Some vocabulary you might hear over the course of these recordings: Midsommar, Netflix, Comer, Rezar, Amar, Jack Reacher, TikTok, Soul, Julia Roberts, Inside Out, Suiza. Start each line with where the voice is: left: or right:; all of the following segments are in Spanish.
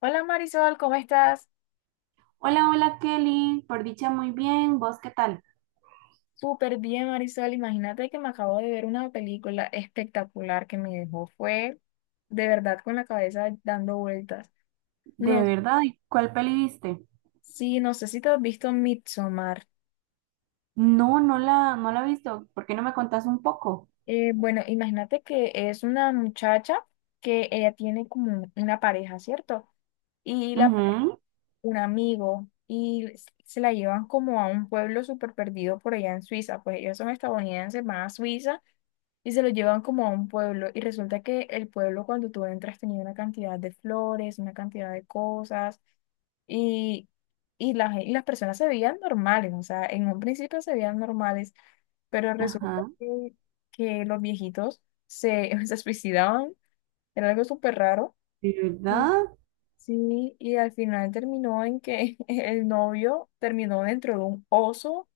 left: Hola Marisol, ¿cómo estás?
right: Hola, hola Kelly, por dicha muy bien, ¿vos qué tal?
left: Súper bien, Marisol. Imagínate que me acabo de ver una película espectacular que me dejó. Fue de verdad con la cabeza dando vueltas.
right: De
left: No,
right: verdad, ¿y cuál peli viste?
left: sí, no sé si te has visto Midsommar.
right: No, no la he visto, ¿por qué no me contás un poco?
left: Bueno, imagínate que es una muchacha que ella tiene como una pareja, ¿cierto? Y
right: Ujú,
left: un amigo, y se la llevan como a un pueblo súper perdido por allá en Suiza. Pues ellos son estadounidenses, van a Suiza y se lo llevan como a un pueblo. Y resulta que el pueblo cuando tú entras tenía una cantidad de flores, una cantidad de cosas y, y las personas se veían normales, o sea, en un principio se veían normales, pero resulta
right: Ajá,
left: que los viejitos se suicidaban, era algo súper raro.
right: ¿de
left: Y,
right: verdad?
left: sí, y al final terminó en que el novio terminó dentro de un oso.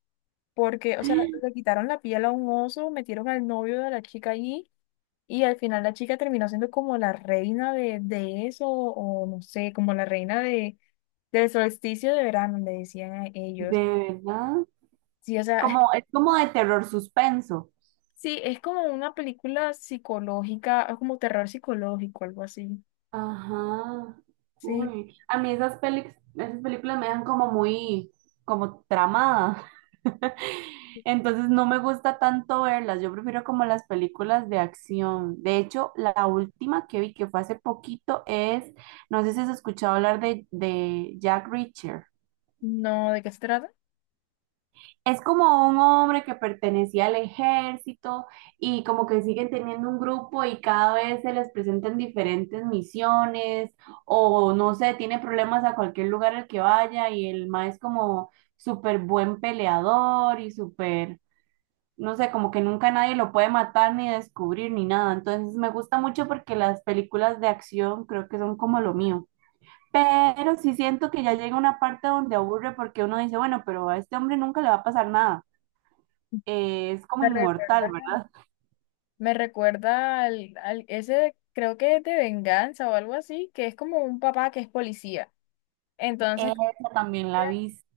left: Porque, o sea, le quitaron la piel a un oso, metieron al novio de la chica allí y al final la chica terminó siendo como la reina de eso, o no sé, como la reina del solsticio de verano, le decían a
right: ¿De
left: ellos.
right: verdad?
left: Sí, o sea,
right: Como, es como de terror suspenso.
left: sí, es como una película psicológica, es como terror psicológico, algo así.
right: Ajá.
left: Sí,
right: Uy. A mí esas películas me dejan como muy, como tramada. Entonces no me gusta tanto verlas. Yo prefiero como las películas de acción. De hecho, la última que vi que fue hace poquito es, no sé si has escuchado hablar de Jack Reacher.
left: no, ¿de qué se trata?
right: Es como un hombre que pertenecía al ejército y como que siguen teniendo un grupo y cada vez se les presentan diferentes misiones o no sé, tiene problemas a cualquier lugar al que vaya y el ma es como súper buen peleador y súper, no sé, como que nunca nadie lo puede matar ni descubrir ni nada. Entonces me gusta mucho porque las películas de acción creo que son como lo mío. Pero sí siento que ya llega una parte donde aburre porque uno dice, bueno, pero a este hombre nunca le va a pasar nada, es como
left: Me
right: inmortal,
left: recuerda,
right: ¿verdad?
left: me recuerda ese, creo que es de venganza o algo así, que es como un papá que es policía. Entonces,
right: Esa también la he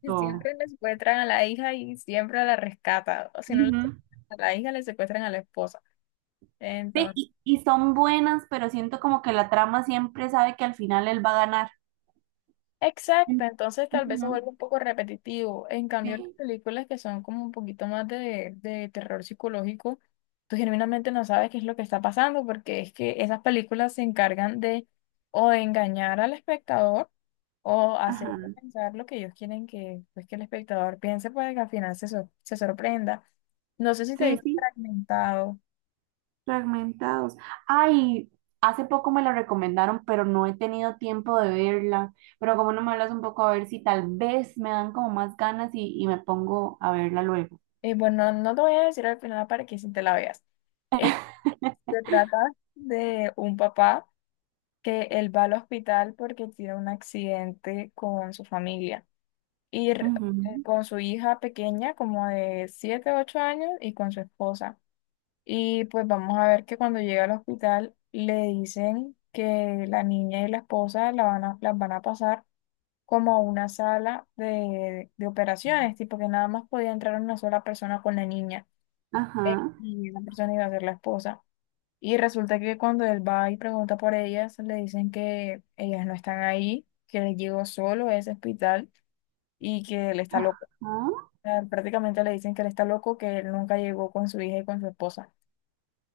left: que siempre le secuestran a la hija y siempre la rescatan. O si no, le
right: Ujú.
left: secuestran a la hija, le secuestran a la esposa.
right: Sí,
left: Entonces,
right: y son buenas, pero siento como que la trama siempre sabe que al final él va a ganar. Mm,
left: exacto, entonces tal vez se vuelve
right: ujú,
left: un poco repetitivo. En cambio, las
right: sí,
left: películas que son como un poquito más de terror psicológico, tú genuinamente no sabes qué es lo que está pasando porque es que esas películas se encargan de o de engañar al espectador o hacer
right: ajá.
left: pensar lo que ellos quieren, que, pues, que el espectador piense para que al final se sorprenda. No sé si te
right: Sí,
left: viste
right: sí,
left: fragmentado.
right: fragmentados. Ay, hace poco me la recomendaron, pero no he tenido tiempo de verla. Pero como no me hablas un poco, a ver si tal vez me dan como más ganas y me pongo a verla luego.
left: Bueno, no te voy a decir al final para que si te la veas. Eh, Se trata de un papá que él va al hospital porque tiene un accidente con su familia y
right: Ujú,
left: con su hija pequeña como de 7 o 8 años y con su esposa. Y pues vamos a ver que cuando llega al hospital le dicen que la niña y la esposa las van a pasar como a una sala de operaciones, tipo que nada más podía entrar una sola persona con la niña,
right: ajá,
left: y la persona iba a ser la esposa. Y resulta que cuando él va y pregunta por ellas, le dicen que ellas no están ahí, que él llegó solo a ese hospital y que él está
right: ajá.
left: loco. O sea, prácticamente le dicen que él está loco, que él nunca llegó con su hija y con su esposa.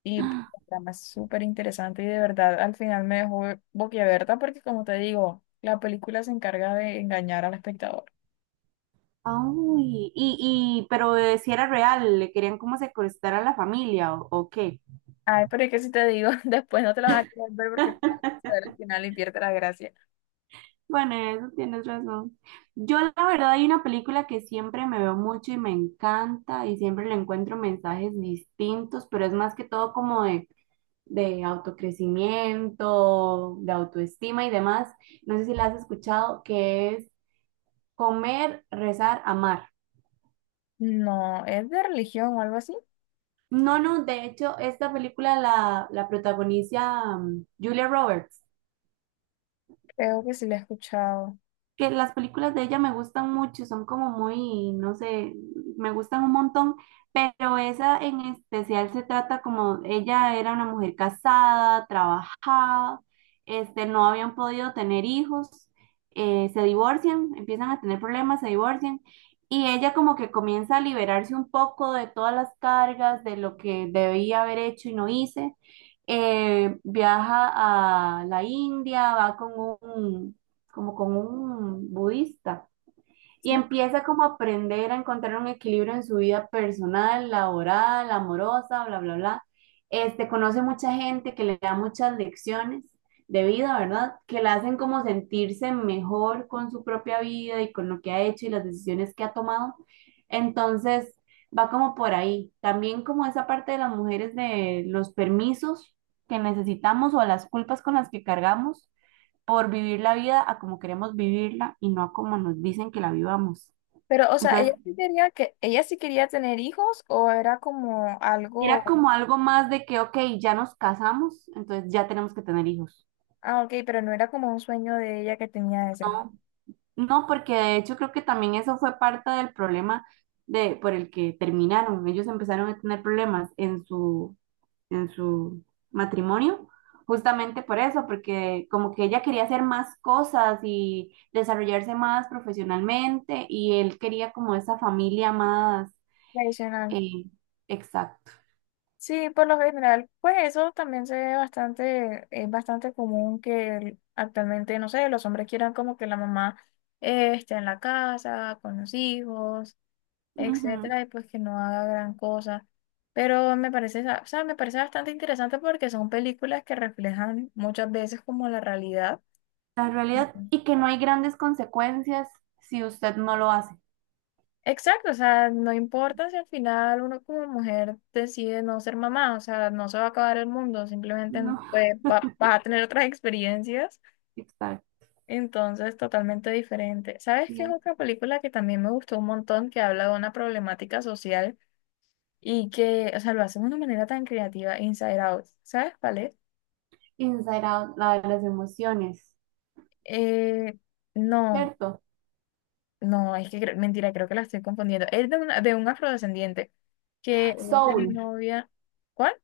left: Y pues, el programa es súper interesante y de verdad al final me dejó boquiabierta porque, como te digo, la película se encarga de engañar al espectador.
right: Ay, y, pero si era real, le querían como secuestrar a la familia o qué.
left: Ay, pero es que si te digo, después no te la vas a querer ver porque te vas a ver al final y pierde la gracia.
right: Bueno, en eso tienes razón. Yo la verdad hay una película que siempre me veo mucho y me encanta y siempre le encuentro mensajes distintos, pero es más que todo como de autocrecimiento, de autoestima y demás. No sé si la has escuchado, que es Comer, Rezar, Amar.
left: No, es de religión o algo así.
right: No, no, de hecho, esta película la protagoniza Julia Roberts.
left: Creo que sí la he escuchado.
right: Que las películas de ella me gustan mucho, son como muy, no sé, me gustan un montón, pero esa en especial se trata como ella era una mujer casada, trabajada, este, no habían podido tener hijos, se divorcian, empiezan a tener problemas, se divorcian. Y ella como que comienza a liberarse un poco de todas las cargas, de lo que debía haber hecho y no hice. Viaja a la India, va con un, como con un budista. Y
left: ¿Sí?
right: empieza como a aprender a encontrar un equilibrio en su vida personal, laboral, amorosa, bla, bla, bla. Este, conoce mucha gente que le da muchas lecciones de vida, ¿verdad? Que la hacen como sentirse mejor con su propia vida y con lo que ha hecho y las decisiones que ha tomado. Entonces, va como por ahí. También como esa parte de las mujeres de los permisos que necesitamos o las culpas con las que cargamos por vivir la vida a como queremos vivirla y no a como nos dicen que la vivamos.
left: Pero, o sea,
right: Entonces,
left: ella sí quería tener hijos o era como
right: era
left: algo.
right: como algo más de que, ok, ya nos casamos, entonces ya tenemos que tener hijos.
left: Ah, ok, pero no era como un sueño de ella que tenía de ser
right: No, no, porque de hecho creo que también eso fue parte del problema por el que terminaron. Ellos empezaron a tener problemas en su matrimonio. Justamente por eso, porque como que ella quería hacer más cosas y desarrollarse más profesionalmente y él quería como esa familia más,
left: tradicional.
right: Eh, exacto.
left: Sí, por lo general, pues eso también se ve bastante, es bastante común que actualmente, no sé, los hombres quieran como que la mamá esté en la casa, con los hijos,
right: Ujú.
left: etcétera, y pues que no haga gran cosa. Pero me parece, o sea, me parece bastante interesante porque son películas que reflejan muchas veces como la realidad.
right: La realidad, y que no hay grandes consecuencias si usted no lo hace.
left: Exacto, o sea, no importa si al final uno como mujer decide no ser mamá, o sea, no se va a acabar el mundo, simplemente,
right: No,
left: pues, vas a tener otras experiencias,
right: exacto.
left: entonces totalmente diferente. ¿Sabes qué es
right: Sí.
left: otra película que también me gustó un montón, que habla de una problemática social y que, o sea, lo hace de una manera tan creativa? Inside Out. ¿Sabes cuál es?
right: Inside Out, la de las emociones,
left: Eh, no,
right: ¿cierto?
left: no, es que mentira, creo que la estoy confundiendo. Es de un afrodescendiente que es de
right: Soul,
left: novia. ¿Cuál?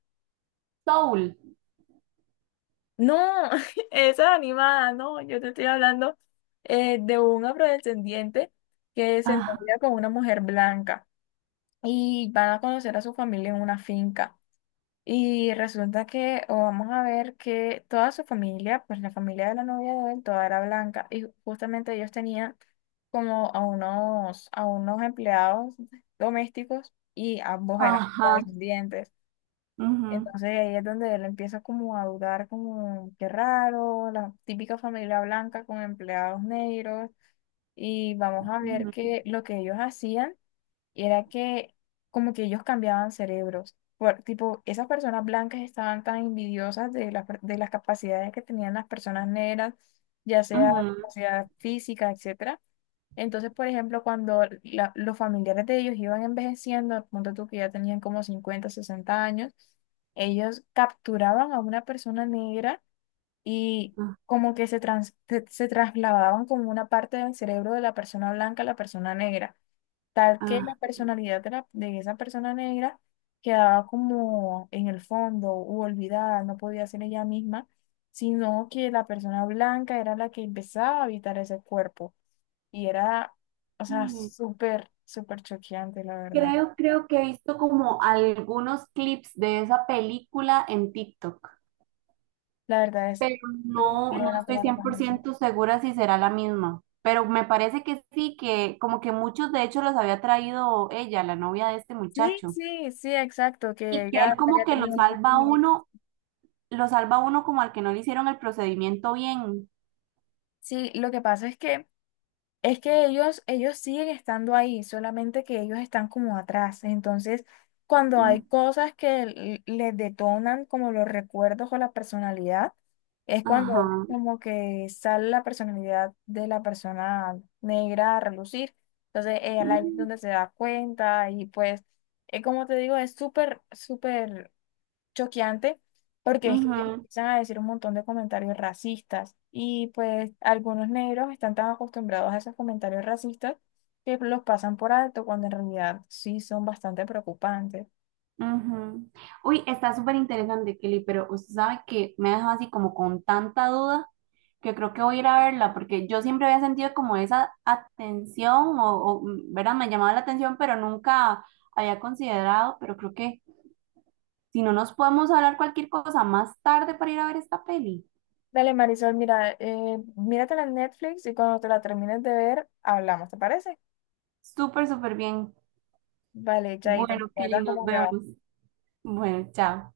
right: Soul.
left: No, esa animada, no, yo te estoy hablando, de un afrodescendiente que se
right: Ajá,
left: novia con una mujer blanca y van a conocer a su familia en una finca. Y resulta que, o vamos a ver, que toda su familia, pues la familia de la novia de él, toda era blanca y justamente ellos tenían como a unos a unos empleados domésticos y ambos eran
right: ajá.
left: afrodescendientes.
right: Ujú,
left: Entonces ahí es donde él empieza como a dudar, como qué raro, la típica familia blanca con empleados negros. Y vamos a ver
right: ujú,
left: que lo que ellos hacían era que como que ellos cambiaban cerebros. Por, tipo, esas personas blancas estaban tan envidiosas de de las capacidades que tenían las personas negras, ya sea
right: ujú,
left: capacidad física, etcétera. Entonces, por ejemplo, cuando los familiares de ellos iban envejeciendo, punto tú que ya tenían como 50, 60 años, ellos capturaban a una persona negra y
right: ah,
left: como que se trasladaban como una parte del cerebro de la persona blanca a la persona negra, tal que
right: ah.
left: la personalidad de esa persona negra quedaba como en el fondo u olvidada, no podía ser ella misma, sino que la persona blanca era la que empezaba a habitar ese cuerpo. Y era, o sea,
right: Mm.
left: súper, súper choqueante, la verdad.
right: Creo que he visto como algunos clips de esa película en TikTok.
left: La verdad es,
right: Pero
left: tú
right: no
left: la
right: estoy
left: palabra
right: cien por
left: también.
right: ciento segura si será la misma. Pero me parece que sí, que como que muchos de hecho los había traído ella, la novia de este
left: Sí,
right: muchacho.
left: sí, sí, exacto, que
right: Y que
left: ella
right: él como
left: había
right: que lo
left: tenido
right: salva a
left: un.
right: uno, lo salva a uno como al que no le hicieron el procedimiento bien.
left: Sí, lo que pasa es que ellos siguen estando ahí, solamente que ellos están como atrás. Entonces, cuando hay
right: Mm,
left: cosas que les detonan como los recuerdos o la personalidad, es cuando
right: ajá.
left: como que sale la personalidad de la persona negra a relucir. Entonces, ella ahí es
right: Mm,
left: donde se da cuenta y pues, como te digo, es súper, súper choqueante porque es que ellos
right: ujú,
left: empiezan a decir un montón de comentarios racistas y pues algunos negros están tan acostumbrados a esos comentarios racistas que los pasan por alto cuando en realidad sí son bastante preocupantes.
right: ujú. Uy, está súper interesante, Kelly, pero usted sabe que me ha dejado así como con tanta duda que creo que voy a ir a verla, porque yo siempre había sentido como esa atención, o, ¿verdad? Me llamaba la atención, pero nunca había considerado, pero creo que si no nos podemos hablar cualquier cosa más tarde para ir a ver esta peli.
left: Dale, Marisol, mira, míratela en Netflix y cuando te la termines de ver, hablamos, ¿te parece?
right: Súper, súper bien.
left: Vale, chaito, me
right: Bueno, Kelly,
left: cuentas
right: nos
left: cómo te va.
right: vemos. Bueno, chao.